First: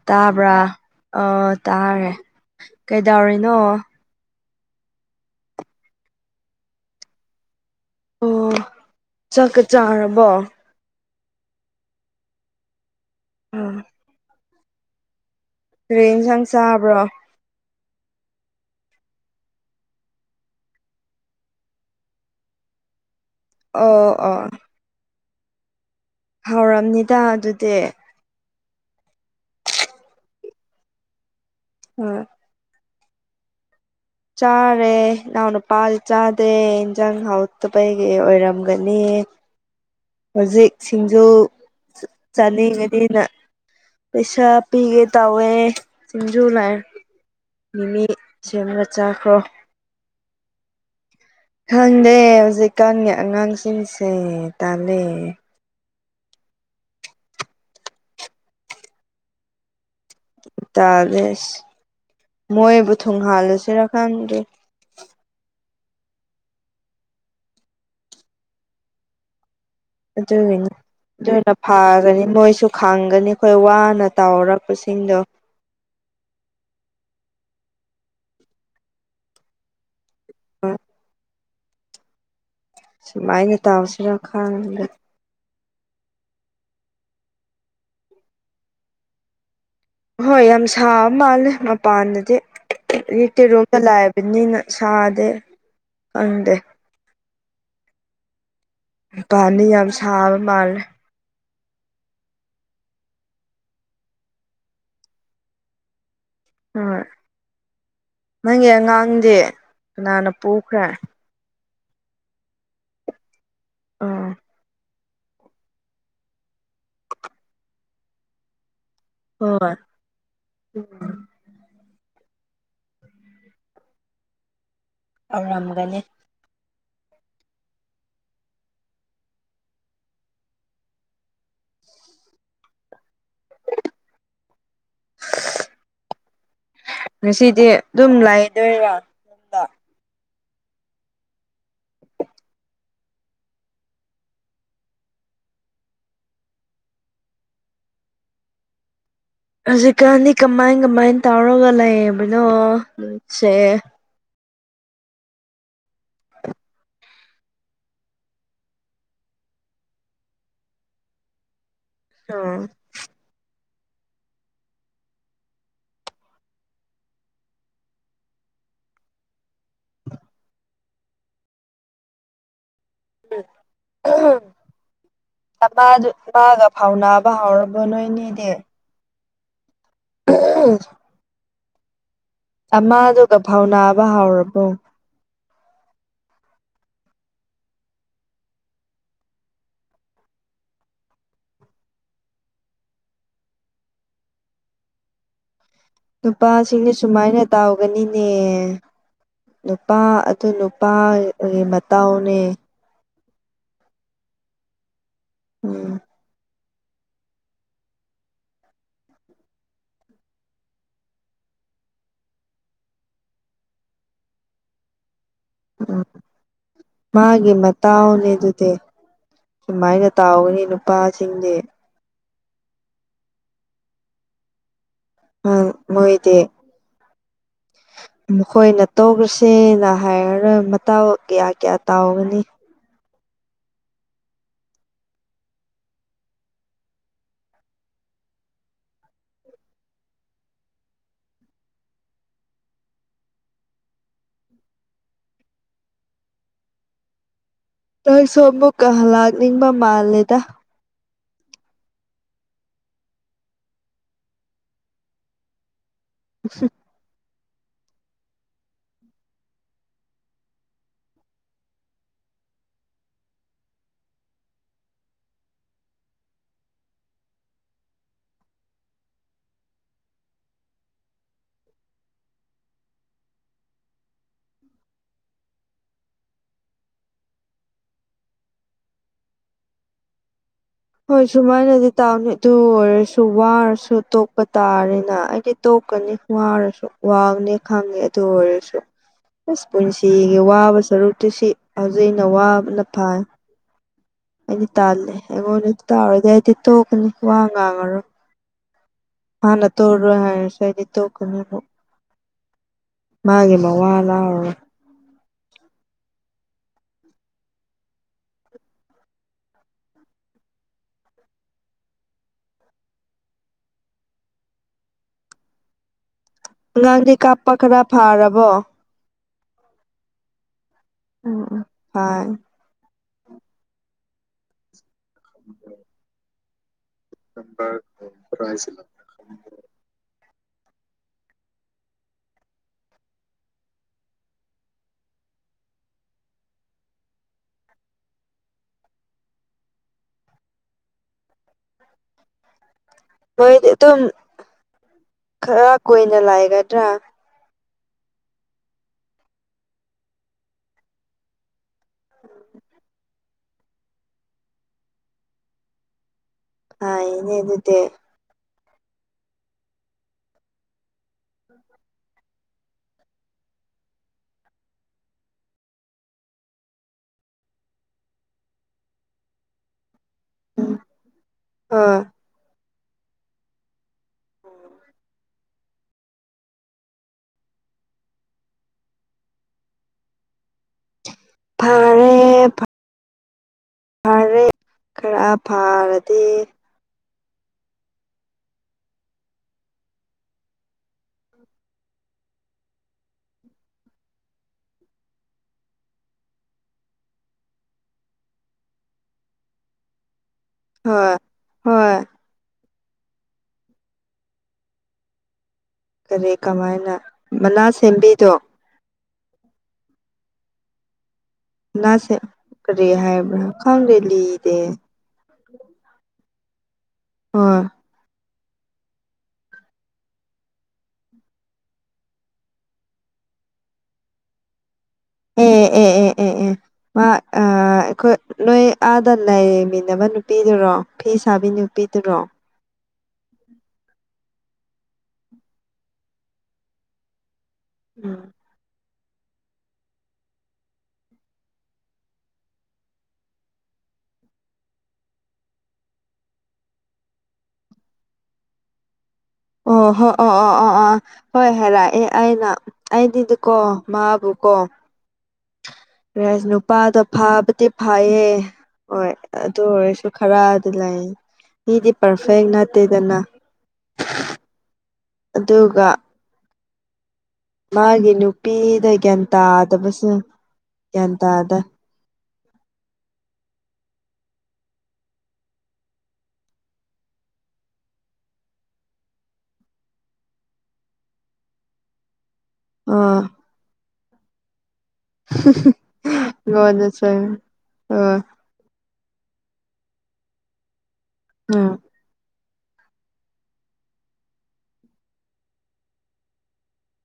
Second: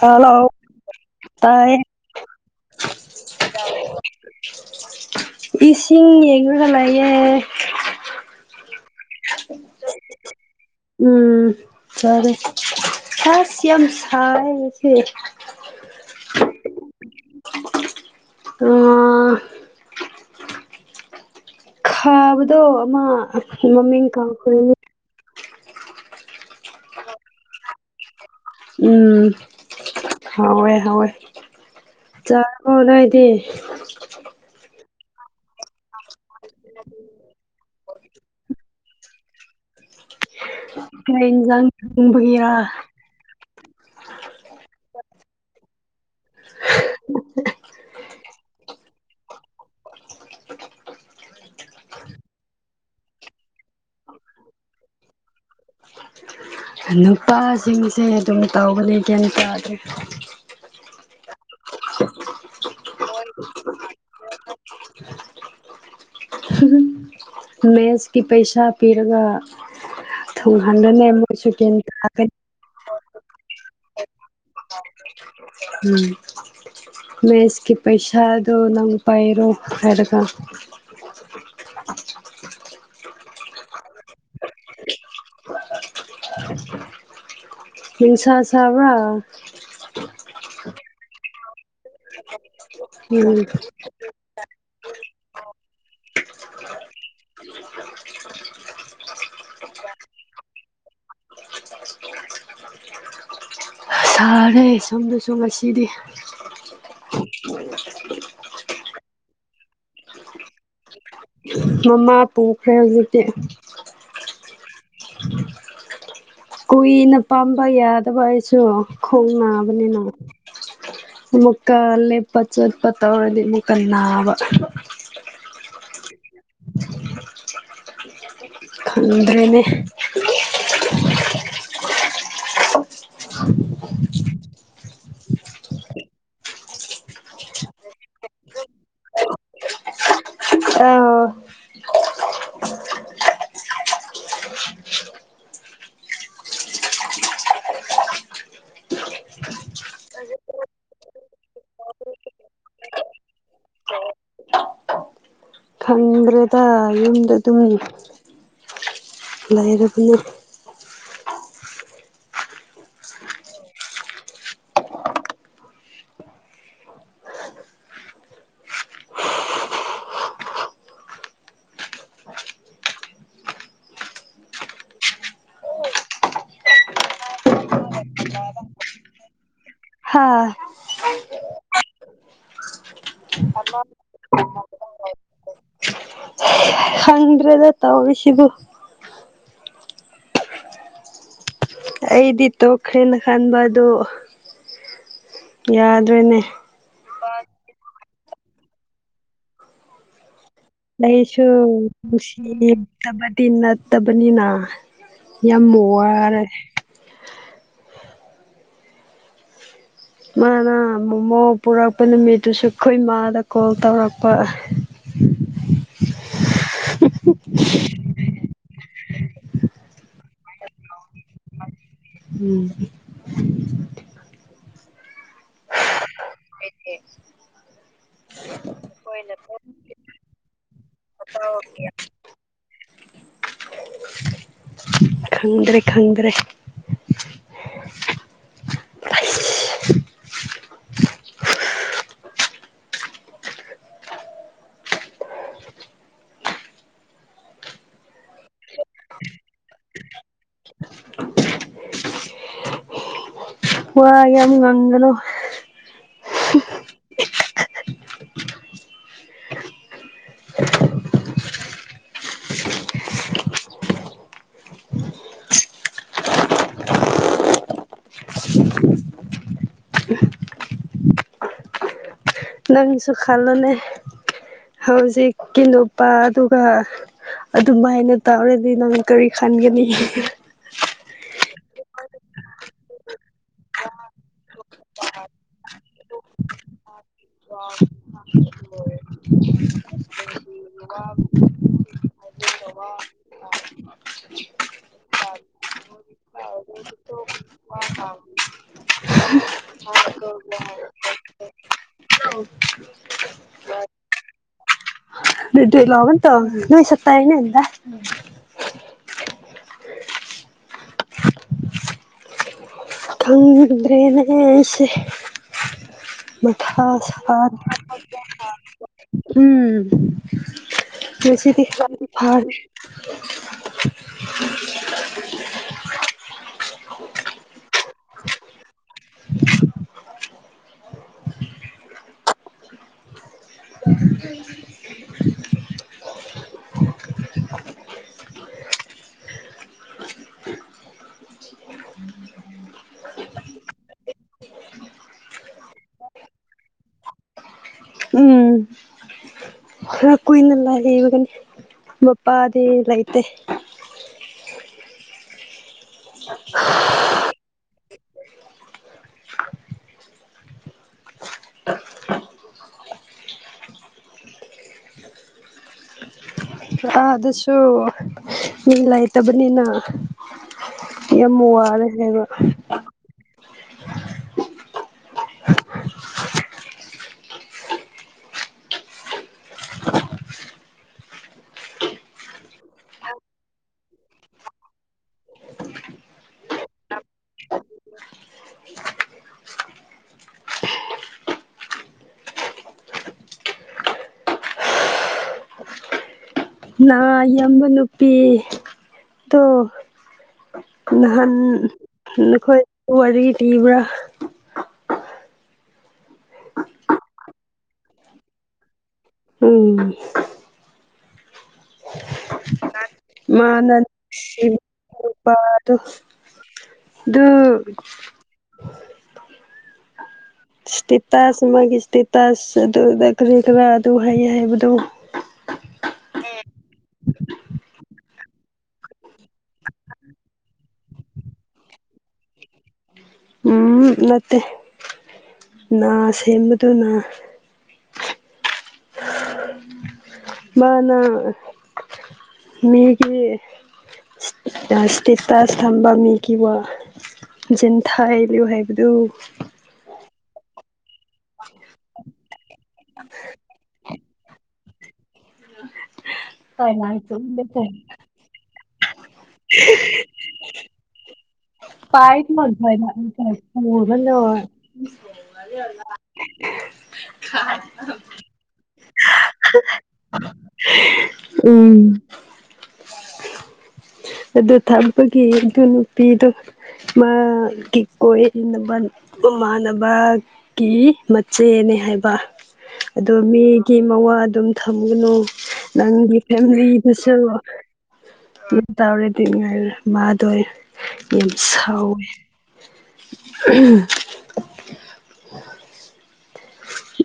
hello ꯇꯥꯕ꯭ꯔꯥ ꯑꯣ ꯇꯥꯏꯌꯦ ꯇꯥꯔꯦ ꯀꯩꯗꯧꯔꯤꯅꯣ ꯏꯁꯤꯡ ꯌꯦꯡꯂꯒ ꯂꯩꯌꯦ ꯑꯣ ꯆꯥꯛꯀ ꯆꯥꯔꯕꯣ ꯎꯝ ꯐꯔꯦ ꯑꯁ ꯎꯝ ꯌꯥꯝ ꯁꯥꯏ ꯉꯁꯤ ꯀꯔꯤ ꯌꯦꯟꯁꯥꯡ ꯆꯥꯕ꯭ꯔꯣ ꯑꯣ ꯈꯥꯕꯗꯣ ꯑꯃ ꯃꯃꯤꯡ ꯑꯣ ꯑꯣ ꯀꯥꯎꯈꯔꯦꯅꯦ ꯍꯥꯎꯔꯝꯅꯤꯗ ꯑꯗꯨꯗꯤ ꯎꯝ ꯍꯥꯎꯋꯦ ꯍꯥꯎꯋꯦ ꯍꯣꯏ ꯆꯥꯔꯕꯣ ꯅꯣꯏꯗꯤ ꯆꯥꯔꯦ ꯏꯅꯥꯎ ꯅꯨꯄꯥꯗꯤ ꯆꯥꯗꯦ ꯏꯟꯖꯥꯡ ꯍꯥꯎꯠꯇꯄꯒꯤ ꯑꯣꯏꯔꯝ ꯒꯅꯤ ꯍꯧꯖꯤꯛ ꯁꯤꯡꯖꯨ ꯀꯩ ꯏꯟꯖꯥꯡ ꯊꯣꯡꯕꯒꯤꯔꯥ ꯆꯥꯅꯤꯡꯉꯗꯤꯅ ꯄꯩꯁꯥ ꯄꯤꯒꯦ ꯇꯧꯋꯦ ꯁꯤꯡꯖꯨ ꯂꯩꯔ ꯃꯤꯃꯤ ꯁꯦꯝꯔ ꯆꯥꯈ꯭ꯔꯣ ꯈꯪꯗꯦ ꯍꯧꯖꯤꯛꯀꯥꯟꯒꯤ ꯑꯉꯥꯡꯁꯤꯡꯁꯦ ꯇꯜꯂꯦ ꯅꯨꯄꯥꯁꯤꯡꯁꯦ ꯑꯗꯨꯝ ꯇꯩꯕꯅꯦ ꯒ꯭ꯌꯥꯟ ꯇꯥꯗꯦ ꯇꯥꯗꯦ ꯑꯁ ꯃꯣꯏꯕꯨ ꯊꯨꯡꯍꯟꯂꯁꯤꯔ ꯈꯪꯗꯦ [unintelligible] ꯃꯦꯁꯀꯤ ꯄꯩꯁꯥ ꯄꯤꯔꯒ ꯑꯗꯨꯒꯤꯅꯤ ꯊꯣꯡꯍꯜꯂꯅꯦ ꯃꯣꯏꯁꯨ ꯑꯗꯨꯅ ꯒ꯭ꯌꯥꯟ ꯐꯥꯒꯅꯤ ꯇꯥꯒꯅꯤ ꯃꯣꯏꯁꯨ ꯈꯡꯒꯅꯤ ꯑꯩꯈꯣꯏ ꯋꯥꯅ ꯇꯧꯔꯛꯄꯁꯤꯡꯗꯣ ꯎꯝ ꯃꯦꯁꯀꯤ ꯄꯩꯁꯥ ꯑꯗꯨ ꯅꯪ ꯄꯥꯏꯔꯣ ꯍꯥꯏꯔꯒ [unintelligible] ꯀꯃꯥꯏꯅ ꯇꯧꯁꯤꯔꯥ ꯈꯪꯗꯦ ꯅꯨꯡꯁꯥ ꯁꯥꯕ꯭ꯔꯥ ꯍꯣꯏ ꯌꯥꯝ ꯁꯥꯕ ꯃꯥꯜꯂꯦ ꯃꯄꯥꯟꯗꯗꯤ ꯎꯝ ꯇꯦꯔꯣꯞꯗ ꯂꯥꯛꯑꯦꯕ ꯅꯤꯅ ꯁꯥꯗꯦ ꯀꯟꯗꯦ [unintelligible] ꯃꯄꯥꯟꯗꯤ ꯌꯥꯝ ꯁꯥꯕ ꯃꯥꯜꯂꯦ ꯁꯥꯔꯦ ꯁꯣꯝꯗꯁꯨ ꯉꯁꯤꯗꯤ ꯍꯣꯏ ꯅꯪꯒꯤ ꯑꯉꯥꯡꯗꯤ ꯀꯅꯥꯅ ꯄꯨꯈ꯭ꯔꯦ ꯃꯃꯥ ꯄꯨꯈ꯭ꯔꯦ ꯍꯧꯖꯤꯛꯇꯤ ꯑꯥ ꯀꯨꯏꯅ ꯄꯝꯕ ꯌꯥꯗꯕ ꯑꯩꯁꯨ ꯈꯣꯡ ꯍꯣꯏ ꯅꯥꯕꯅꯤꯅ ꯃꯨꯛꯀ ꯂꯦꯞ ꯆꯠꯄ ꯇꯧꯔꯗꯤ ꯃꯨꯛꯀ ꯅꯥꯕ ꯗꯧꯔꯝꯒꯅꯤ [inaudible] [inaudible] ꯈꯪꯗ꯭ꯔꯅꯦ [inaudible] ꯉꯁꯤꯗꯤ ꯑꯗꯨꯝ ꯂꯩꯗꯣꯏꯔꯥ ꯌꯨꯝꯗ ꯑꯥꯎ ꯍꯧꯖꯤꯛꯀꯥꯟꯗꯤ ꯀꯃꯥꯏ ꯀꯃꯥꯏ ꯇꯧꯔꯒ ꯂꯩꯕꯅꯣ ꯁꯦ ꯈꯪꯗ꯭ꯔꯦꯗ ꯌꯨꯝꯗ ꯑꯗꯨꯝ ꯂꯩꯔꯕꯅꯤ ꯎꯝ ꯎꯝ ꯃꯥꯒ ꯐꯥꯎꯅꯕ ꯍꯧꯔꯕꯣ ꯅꯣꯏꯅꯤꯗꯤ ꯍꯥ ꯎꯝ [inaudible] ꯑꯃꯥꯗꯨꯒ ꯐꯥꯎ ꯅꯥꯕ ꯍꯥꯎꯔꯕꯣ ꯈꯪꯗ꯭ꯔꯦꯗ ꯇꯧ ꯑꯣ ꯁꯤꯗ [inaudible] ꯑꯩꯗꯤ ꯇꯣꯛꯈ꯭ꯔꯦ ꯅꯍꯥꯟ ꯄꯥꯗꯣ ꯌꯥ ꯅꯨꯄꯥꯁꯤꯡꯗꯤ ꯁꯨꯃꯥꯏꯅ ꯇꯧꯒꯅꯤꯅꯦ ꯅꯨꯄꯥ ꯑꯗꯨ ꯂꯩꯁꯨ ꯅꯨꯄꯥꯒꯤ ꯃꯇꯥꯎꯅꯦ ꯅꯨꯡꯁꯤꯌꯦ ꯊꯕꯛꯇꯤ ꯅꯠꯇꯕꯅꯤꯅ ꯌꯥꯝ ꯃꯣ ꯎꯝ ꯋꯥꯔꯦ ꯃꯥꯅ ꯃꯣꯃꯣ ꯄꯨꯔꯛꯄ ꯅꯨꯃꯤꯠꯇꯨꯁꯨ ꯈꯨꫭꯏ ꯏꯃꯥꯗ ꯀꯣꯜ ꯇꯧꯔꯛꯄ ꯎꯝ ꯃꯥꯒꯤ ꯃꯇꯥꯎꯅꯦ ꯑꯗꯨꯗꯤ ꯁꯨꯃꯥꯏꯅ ꯇꯥꯎꯒꯅꯤ ꯅꯨꯄꯥꯁꯤꯡꯗꯤ ꯎꯝ ꯎꯝ ꯃꯣꯏꯗꯤ ꯑꯩꯦ [inaudible] ꯃꯈꯣꯏꯅ ꯇꯣꯛꯔꯁꯦ ꯍꯥꯏꯔꯔꯣꯏ ꯃꯇꯥꯎ ꯀꯌꯥ ꯀꯌꯥ ꯇꯥꯎꯒꯅꯤ ꯈꯪꯗ꯭ꯔꯦ ꯈꯪꯗ꯭ꯔꯦ ꯅꯣꯢꯁꯨ ꯑꯃꯨꯛꯀ ꯂꯥꯛꯅꯤꯡꯕ ꯃꯥꯜꯂꯦꯗ ꯋꯥ ꯌꯝ ꯉꯥꯡꯒꯅꯨ ꯎ [inaudible] ꯅꯪꯁꯨ ꯈꯜꯂꯣꯅꯦ ꯍꯧꯖꯤꯛꯀꯤ ꯅꯨꯄꯥ ꯑꯗꯨꯒ ꯑꯗꯨ ꯃꯥꯏꯅ ꯇꯧꯔꯗꯤ ꯅꯪ ꯀꯔꯤ ꯈꯟꯒꯅꯤ ꯍꯣꯏ ꯁꯨꯃꯥꯏꯅꯗꯤ ꯇꯥꯕꯅꯦ ꯑꯗꯨ ꯑꯣꯏꯔꯁꯨ ꯋꯥꯔꯁꯨ ꯇꯣꯛꯄ ꯇꯥꯔꯦꯅ ꯑꯩꯗꯤ ꯇꯣꯛꯀꯅꯤ ꯋꯥꯔꯁꯨ ꯋꯥꯕꯅꯦ ꯈꯪꯉꯦ ꯑꯗꯨ ꯑꯣꯏꯔꯁꯨ ꯑꯁ ꯄꯨꯟꯁꯤꯒꯤ ꯋꯥꯕ ꯁꯔꯨꯛꯇꯨ ꯁꯤ ꯍꯧꯖꯤꯛꯅ ꯋꯥꯕꯅ ꯐꯥꯔꯦ ꯑꯩꯗꯤ ꯇꯥꯜꯂꯦ ꯑꯩꯉꯣꯟꯗ ꯇꯥꯔꯗꯤ ꯑꯩꯗꯤ ꯇꯣꯛꯀꯅꯤ ꯋꯥ ꯉꯥꯡꯉꯔꯣꯏ ꯍꯥꯟꯅ ꯇꯨꯔꫭ ꯍꯥꯏꯔꯁꯨ ꯑꯩꯗꯤ ꯇꫭꯛꯀꯅꯤꯕꫭ ꯃꯥꯒꯤ ꯃꯋꯥ ꯂꯧ [unintelligible] ꯗꯤ ꯂꯒꯅꯤ ꯇ ꯅꯨꯏ ꯁꯛꯇ ꯇꯩꯅ ꯑ ꯈꯪꯗꯔꯦꯅꯦ ꯑꯩꯁꯦ ꯑꯉꯥꯡꯗꯤ ꯁ ꯀꯥꯞꯄ ꯈꯔ ꯐꯥꯔꯕꯣ [unintelligible] ꯎꯝ ꯎꯝ ꯎꯝ ꯃꯦꯁꯤꯗꯤ ꯂꯝꯕꯤ ꯐꯩ ꯐꯥꯔꯦ [inaudible] ꯝꯕ꯭ꯔꯥꯏꯁ [unintelligible] ꯅꫭꯏꯗꯤ ꯑꯗꯨꯝ ꯈꯔ ꯀꯨꯏꯅ ꯂꯩꯒꯗ꯭ꯔꯥ ꯈꯕ ꯀꯨꯏꯅ ꯂꯩꯕꯅꯤ ꯅꯨꯄꯥꯗꯤ ꯂꯩꯥꯇꯦ [inaudible] ꯐꯩꯌꯦꯅꯦ ꯑꯗꯨꯗꯤ ꯎꯝꯍꯨꯝ [inaudible] [unintelligible] ꯅꯍꯥꯗꯨꯁꯨ ꯃꯤ ꯂꯩꯇꯕꯅꯤꯅ ꯌꯥꯝ ꯋꯥꯔꯦ ꯑꯥ ꯂꯩꯕ ꯑꯣ ꯐꯔꯦ ꯐ ꯐꯔꯦ ꯈꯔ ꯐꯔꯗꯤ ꯅꯌꯥꯝꯕ ꯅꯨꯄꯤ ꯇꯣ ꯍꯣꯏ ꯅꯍꯥꯟ ꯍꯣꯏ ꯅꯈꯣꯏ ꯋꯥꯔꯤ ꯂꯤꯕ꯭ꯔꯥ ꯀꯔꯤ ꯀꯃꯥꯏꯅ ꯃꯅꯥ ꯁꯦꯝꯕꯤꯗꯣ ꯎꯝ ꯂꯥꯞꯁꯦ ꯀꯔꯤ ꯍꯥꯏꯕꯅꫭ ꯈꯪꯗꯦ ꯂꯤꯗꯦ ꯎꯄꯥꯗꯨ ꯑꯗꯨ ꯍꯣꯏ ꯏꯁꯇꯦꯇꯁ ꯃꫭꯏꯒꯤ ꯏꯁꯇꯦꯇꯁ ꯑꯗꯨꯗ ꯀꯔꯤꯀꯂꯔꯥ ꯑꯗꯨ ꯍꯥꯏꯋꯦ ꯍꯥꯏꯕꯗꯨ ꯑꯦ ꯑꯦ ꯑꯦ ꯑꯦ ꯑꯦ ꯃꯥ ꯑꯥ ꯑꯩꯈꯣꯏ ꯅꯣꯏ ꯑꯩ ꯑꯥꯗ ꯂꯩꯃꯤꯟꯅꯕ ꯅꯨꯄꯤꯗꯨꯔꯣ ꯐꯤ ꯁꯥꯕꯤ ꯅꯨꯄꯤꯗꯨꯔꯣ ꯎꯝ ꯅꯠꯇꯦ ꯅꯁꯦꯝꯕꯗꯨꯅ ꯎꯝ ꯃꯥꯅ ꯃꯤꯒꯤ ꯏꯁꯇꯦꯇꯥꯁ ꯊꯝꯕꯥ ꯃꯤꯒꯤ ꯋꯥ ꯖꯤꯟ ꯊꯥ ꯍꯂꯨ ꯍꯥꯏꯕꯗꯨ ꯑꯣ ꯍꯣꯏ ꯑꯣ ꯑꯣ ꯑꯣ ꯑꯥ ꯍꯣꯏ ꯍꯥꯏꯕ ꯑꯩꯅ ꯑꯩꯗꯤꯗ ꯀꯣ ꯃꯥꯕꯨ ꯀꯣ ꯅꯨꯄꯥꯗꯣ ꯐꯥꯕꯗꯤ ꯐꯥꯏꯌꯦ ꯍꯣꯏ ꯑꯗꯨ ꯑꯣꯏꯔꯁꯨ ꯈꯔꯗꯤ ꯂꯩ ꯃꯤꯗꯤ ꯄꯔꯐꯦꯛ ꯅꯠꯇꯦꯗꯅ ꯑꯗꯨꯒ ꯑꯣ ꯃꯥꯒꯤ ꯅꯨꯄꯤꯗ ꯒ꯭ꯌꯥꯟ ꯇꯥꯗꯕꯁꯦ ꯒ꯭ꯌꯥꯟ ꯇꯥꯗꯦ ꯎꯝ ꯑꯗꯨ ꯊꯥꯛꯄꯒꯤ ꯑꯗꯨ ꯅꯨꯄꯤꯗꯨ ꯃꯥꯒꯤ ꯀꯣꯏꯅꯕ ꯃꯃꯥꯟꯅꯕ ꯀꯤ ꯃꯆꯦꯅꯦ ꯍꯥꯏꯕ ꯑ ꯑꯗꯨ ꯃꯤꯒꯤ ꯃꯋꯥ ꯑꯗꯨꯝ ꯊꯝꯒꯅꯨ ꯅꯪꯒꯤ ꯂꯣꯟꯅ ꯐꯦꯝꯃꯤꯂꯤꯗꯁꯨ ꯆꯪ ꯑ ꯇꯧꯔꯦꯗꯤ ꯉꯥꯏꯔꯦ ꯃꯥꯗꯣꯏ ꯎꯝ ꯁꯥꯎ ꯎꯝ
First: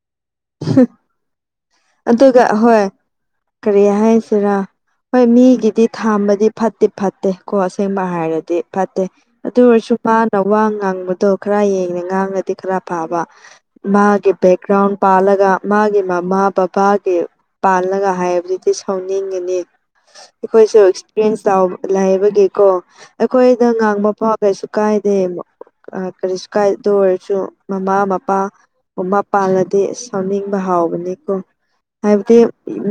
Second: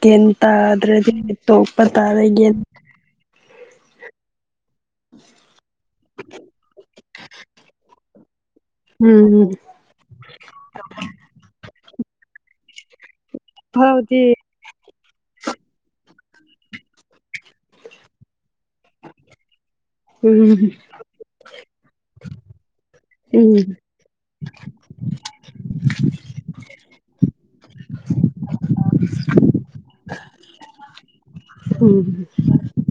ꯒꯌꯦꯟ ꯇꯥꯗꯔꯗꯤ ꯇꯣꯛꯄ ꯇꯥꯔꯦ ꯑꯗꯨꯒ ꯒꯌꯟ ꯍꯣꯏ ꯀꯔꯤ ꯍꯥꯏꯁꯤꯔꯥ ꯍꯣꯏ ꯃꯤꯒꯤꯗꯤ ꯊꯥꯝꯕꯗꯤ ꯐꯠꯇꯦ ꯐꯠꯇꯦ ꯀꯣ ꯑꯁꯦꯡꯕ ꯍꯥꯏꯔꯗꯤ ꯐꯠꯇꯦ ꯎꯝ ꯑꯗꯨ ꯑꯣꯏꯁꯨꯄꯥꯟ ꯋꯥ ꯉꯥꯡꯕꯗꯣ ꯈꯔ ꯌꯦꯡꯉꯦ ꯉꯥꯡꯉꯗꯤ ꯈꯔ ꯐꯕ ꯐꯥꯎꯗꯤ ꯃꯥꯒꯤ ꯕꯦꯛꯒ꯭ꯔꯥꯎꯟ ꯄꯥꯜꯂꯒ ꯃꯥꯒꯤ ꯃꯃꯥ ꯕꯕꯥꯒꯤ ꯄꯥꯜꯂꯒ ꯍꯥꯏꯕꯗꯨꯗꯤ ꯁꯥꯎꯅꯤꯡꯒꯅꯤ ꯎꯝ ꯑꯩꯈꯣꯏꯁꯨ ꯑꯦꯛꯁꯄꯤꯌꯦꯟꯁ ꯂꯩꯕꯒꯤꯀꯣ ꯎꯝ ꯑꯩꯈꯣꯏꯗ ꯉꯥꯡꯕ ꯄꯥꯎ ꯀꯩꯁꯨ ꯀꯥꯏꯗꯦꯕ ꯀꯔꯤꯁꯨ ꯀꯥꯏꯗ ꯑꯣꯏꯔꯁꯨ ꯃꯃꯥ ꯃꯄꯥ ꯃꯃꯥ ꯄꯥꯜ ꯁꯥꯎꯅꯤꯡꯕ ꯍꯥꯎꯕꯅꯤꯀꯣ ꯎꯝ ꯍꯥꯏꯕꯗꯤ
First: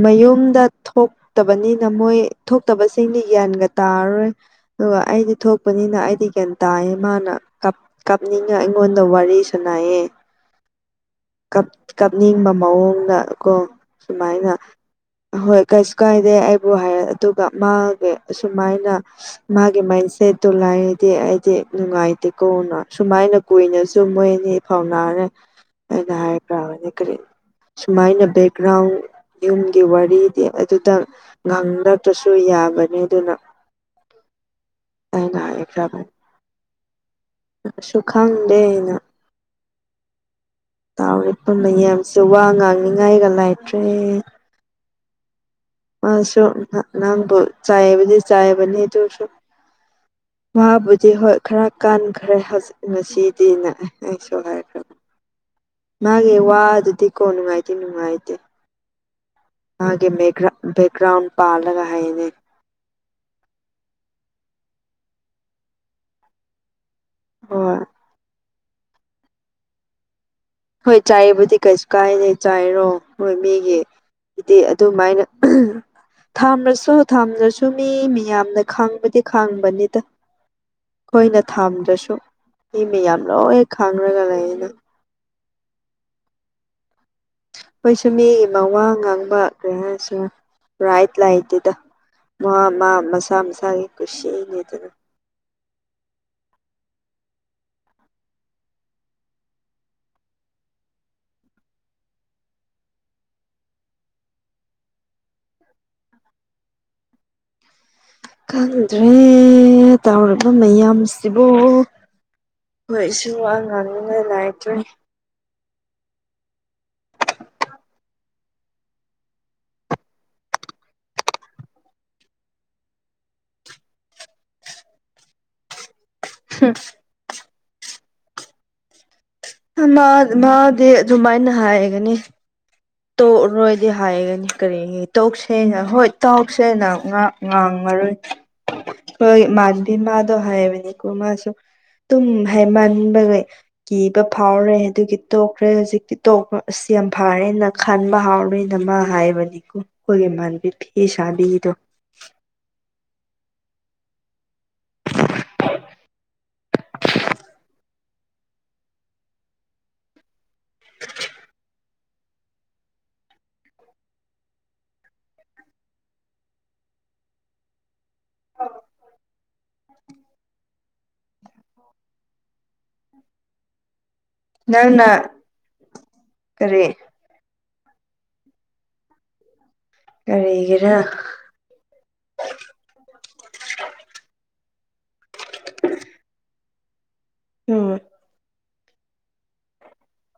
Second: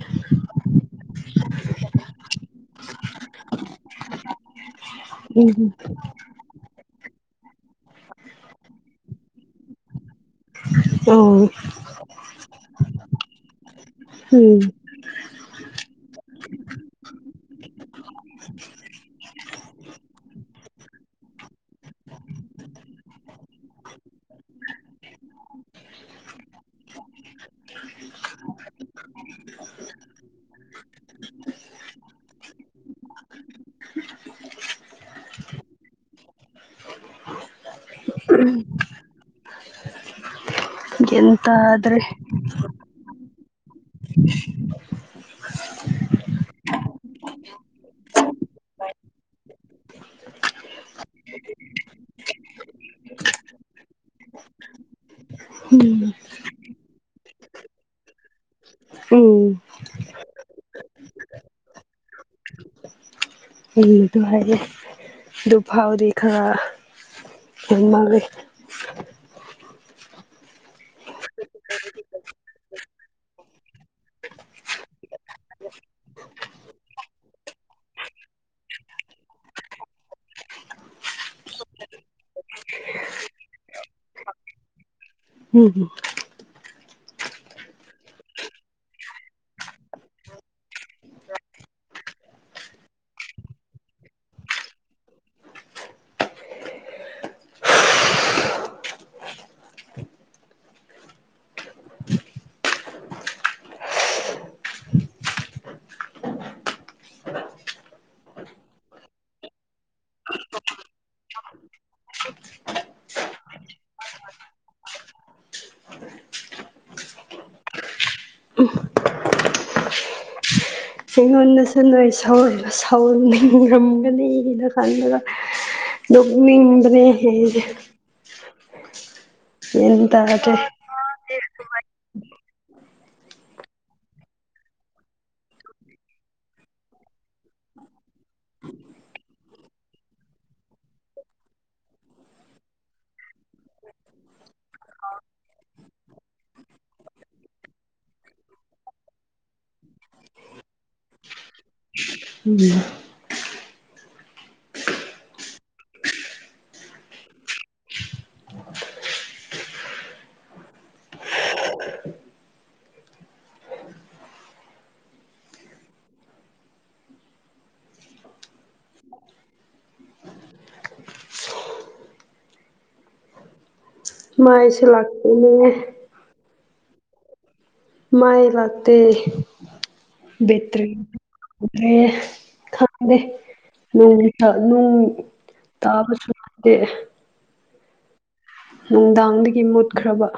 ꯃꯌꯨꯝꯗ ꯊꯣꯛ ꯊꯣꯛꯇꯕꯅꯤꯅ ꯃꯣꯏ ꯊꯣꯛꯇꯕꯁꯤꯡꯗꯤ ꯒ꯭ꯌꯥꯟꯒ ꯇꯥꯔꯔꯣꯏ ꯑꯗꯨꯒ ꯑꯩꯗꯤ ꯎꯝ ꯊꯣꯛꯄꯅꯤꯅ ꯑꯩꯗꯤ ꯀꯩꯅꯣ ꯇꯥꯏꯌꯦ ꯃꯥꯅ ꯀꯥꯞꯅꯤꯡꯉ ꯑꯩꯉꯣꯟꯗ ꯋꯥꯔꯤꯁꯥꯅꯩꯌꯦ ꯑꯣ ꯀꯥꯞꯅꯤꯡꯕ ꯃꯑꯣꯡꯗ ꯀꯣ ꯁꯨꯃꯥꯏꯅ ꯎꯝ ꯍꯣꯏ ꯀꯩꯁꯨ ꯀꯥꯏꯗꯦ ꯑꯩꯕꯨ ꯍꯥꯏꯔ ꯑꯗꯨꯒ ꯃꯥꯒꯤ ꯑꯁꯨꯨꯃꯥꯏꯅ ꯃꯥꯒꯤ ꯃꯥꯏꯟꯁꯦꯠꯇꯣ ꯂꯥꯏꯗꯤ ꯑꯩꯗꯤ ꯅꯨꯡꯉꯥꯏꯇꯦꯀꯣꯅ ꯁꯨꯃꯥꯏꯅ ꯀꯨꯏꯅꯁꯨ ꯃꯣꯏ ꯑꯅꯤ ꯐꯥꯎꯅꯥꯔꯦ ꯑꯩꯅ ꯍꯥꯏꯈ꯭ꯔꯕꯅꯤ ꯀꯔꯤ ꯁꯨꯃꯥꯏꯅ ꯕꯦꯛꯒ꯭ꯔꯥꯎꯟ ꯌꯨꯝꯒꯤ ꯋꯥꯔꯤꯗꯤ ꯑꯗꯨꯗꯪ ꯉꯥꯡꯗꯅꯕꯁꯨ ꯌꯥꯕꯅꯤ ꯑꯗꯨꯅ ꯑꯩꯅ ꯍꯥꯏꯈ꯭ꯔꯕ ꯁꯨ ꯈꯪꯗꯦꯅ ꯒ꯭ꯌꯥꯟ ꯇꯥꯎꯔꯤꯕꯥ ꯇꯥꯗ꯭ꯔꯦ ꯃꯌꯥꯝꯁꯦ ꯋꯥ ꯉꯥꯡꯅꯤꯉꯥꯏꯒ ꯂꯥꯏꯇ꯭ꯔꯦ ꯃꯥꯁꯨ ꯅꯪꯕꯨ ꯆꯥꯕꯨꯗꯤ ꯆꯥꯕꯅꯤ ꯗꯨꯁꯨ ꯃꯥꯕꯨꯗꯤ ꯍꯣꯏ ꯈꯔ ꯀꯥꯟꯈ꯭ꯔꯦ ꯍꯧꯖꯤꯛ ꯁꯤꯗꯤꯅ ꯑꯩꯁꯨ ꯍꯥꯏꯈ꯭ꯔ ꯎꯝ ꯃꯥꯒꯤ ꯋꯥ ꯑꯗꯨꯗꯤ ꯀꯣ ꯅꯨꯡꯉꯥꯏꯇꯦ ꯅꯨꯡꯉꯥꯏꯇꯦ ꯎꯝ ꯃꯥꯒꯤ ꯕꯦꯛꯒ꯭ꯔꯥꯎꯟ ꯄꯥꯜꯂꯒ ꯍꯥꯏꯅꯦ ꯑꯩ ꯑꯗꯨ ꯍꯥꯏꯔꯦ ꯑꯗꯨ ꯐꯥꯎꯗꯤ ꯈꯔ ꯍꯣꯏ ꯌꯥꯝꯃꯂꯜꯂꯤ ꯍꯣꯏ ꯆꯥꯏꯕꯨꯗꯤ ꯀꯩꯁꯨ ꯀꯥꯏꯗꯦ ꯆꯥꯏꯔꯣ ꯍꯣꯏ ꯃꯤꯒꯤ ꯗꯤ ꯑꯗꯨꯃꯥꯏꯅ ꯊꯥꯝꯂꯁꯨ ꯊꯥꯝꯗ꯭ꯔꯁꯨ ꯃꯤ ꯃꯤꯌꯥꯝꯅ ꯈꯥꯡꯕꯗꯤ ꯈꯥꯡꯕꯅꯤꯗ ꯑꯩꯈꯣꯏꯅ ꯊꯥꯝꯗꯁꯨ ꯃꯤ ꯃꯌꯥꯝ ꯂꯣꯏ ꯈꯪꯡꯔꯒ ꯂꯩꯌꯦ ꯍꯝ ꯑꯩꯈꯣꯏꯁꯨ ꯃꯤꯒꯤ ꯃꯋꯥ ꯉꯥꯡꯕ ꯀꫪꯤ ꯍꯥꯏꯁꯤꯔ ꯔꯥꯏꯠ ꯂꯥꯏꯇꯦ ꯃꯥ ꯃꯥ ꯃꯁꯥ ꯃꯁꯥꯒꯤ ꯀꯨꯁꯤꯅꯤ ꯑꯗꯨ ꯈꯪꯗ꯭ꯔꯦꯅꯦ ꯇꯧꯔꯤꯕ ꯃꯌꯥꯝꯁꯤꯕꯨ ꯍꯣꯏ ꯑꯩꯁꯨ ꯋꯥ ꯉꯥꯡꯅꯤꯡꯉꯥꯏ ꯂꯩꯔꯛꯇꯔ꯭ꯦ ꯑꯩꯉꯣꯟꯗꯁꯨ ꯅꯣꯏ ꯁꯧ ꯁꯧꯅꯤꯡ ꯉꯝꯒꯅꯤꯅ ꯈꯟꯕꯗ ꯑꯗꯣ ꯃꯤꯡꯕꯨꯗꯤ ꯍꯦ ꯑꯥ ꯒ꯭ꯌꯥꯟ ꯃꯥ ꯇꯥꯗ꯭ꯔꯦ ꯃꯥꯗꯤ ꯑꯗꯨꯃꯥꯏꯅ ꯍꯥꯏꯒꯅꯤ ꯇꯣꯛꯔꯣꯏꯗꯤ ꯍꯥꯏꯒꯅꯤ ꯀꯔꯤꯒꯤ ꯇꯣꯛꯁꯦꯅ ꯍꯣꯏ ꯇꯣꯛꯁꯦꯅ ꯉꯥꯡ ꯉꯥꯡꯉꯔꯣꯏ [inaudible] ꯍꯣꯏ ꯃꯥꯟꯕꯤ ꯃꯥꯗꯣ ꯍꯥꯏꯕꯅꯤꯀꯣ ꯃꯥꯁꯨ ꯇꯨꯝ ꯍꯥꯏꯃꯟꯕꯒꯤ ꯀꯤꯕ ꯐꯥꯎꯔꯦ ꯑꯗꯨꯒꯤ ꯇꯣꯛꯈ꯭ꯔꯦ ꯍꯧꯖꯤꯛꯇꯤ ꯇꯣꯛꯄ ꯑꯁ ꯌꯥꯝ ꯐꯥꯔꯦ ꯈꯟꯕ ꯍꯥꯎꯔꯣꯏꯅ ꯃꯥꯍꯥꯏꯕꯅꯤꯀꯣ ꯑꯩꯈꯣꯏꯒꯤ ꯏꯃꯥꯟꯕꯤ ꯐꯤ ꯁꯥꯕꯤꯗꯣ [unintelligible] ꯃꯥꯥꯏꯁꯨ ꯅꯪꯅ ꯂꯥꯛꯇꯦꯅꯦ ꯀꯔꯤ ꯃꯩ ꯂꯥꯛꯇꯦ ꯕꯦꯇꯔꯤ ꯀꯔꯤꯒꯤꯔ ꯈꯪꯗꯦ ꯅꯨꯡ ꯇꯥꯕꯁꯨ [unintelligible] ꯎꯝ ꯅꯨꯡꯗꯥꯡꯗꯒꯤ ꯃꯨꯠꯈ꯭ꯔꯕ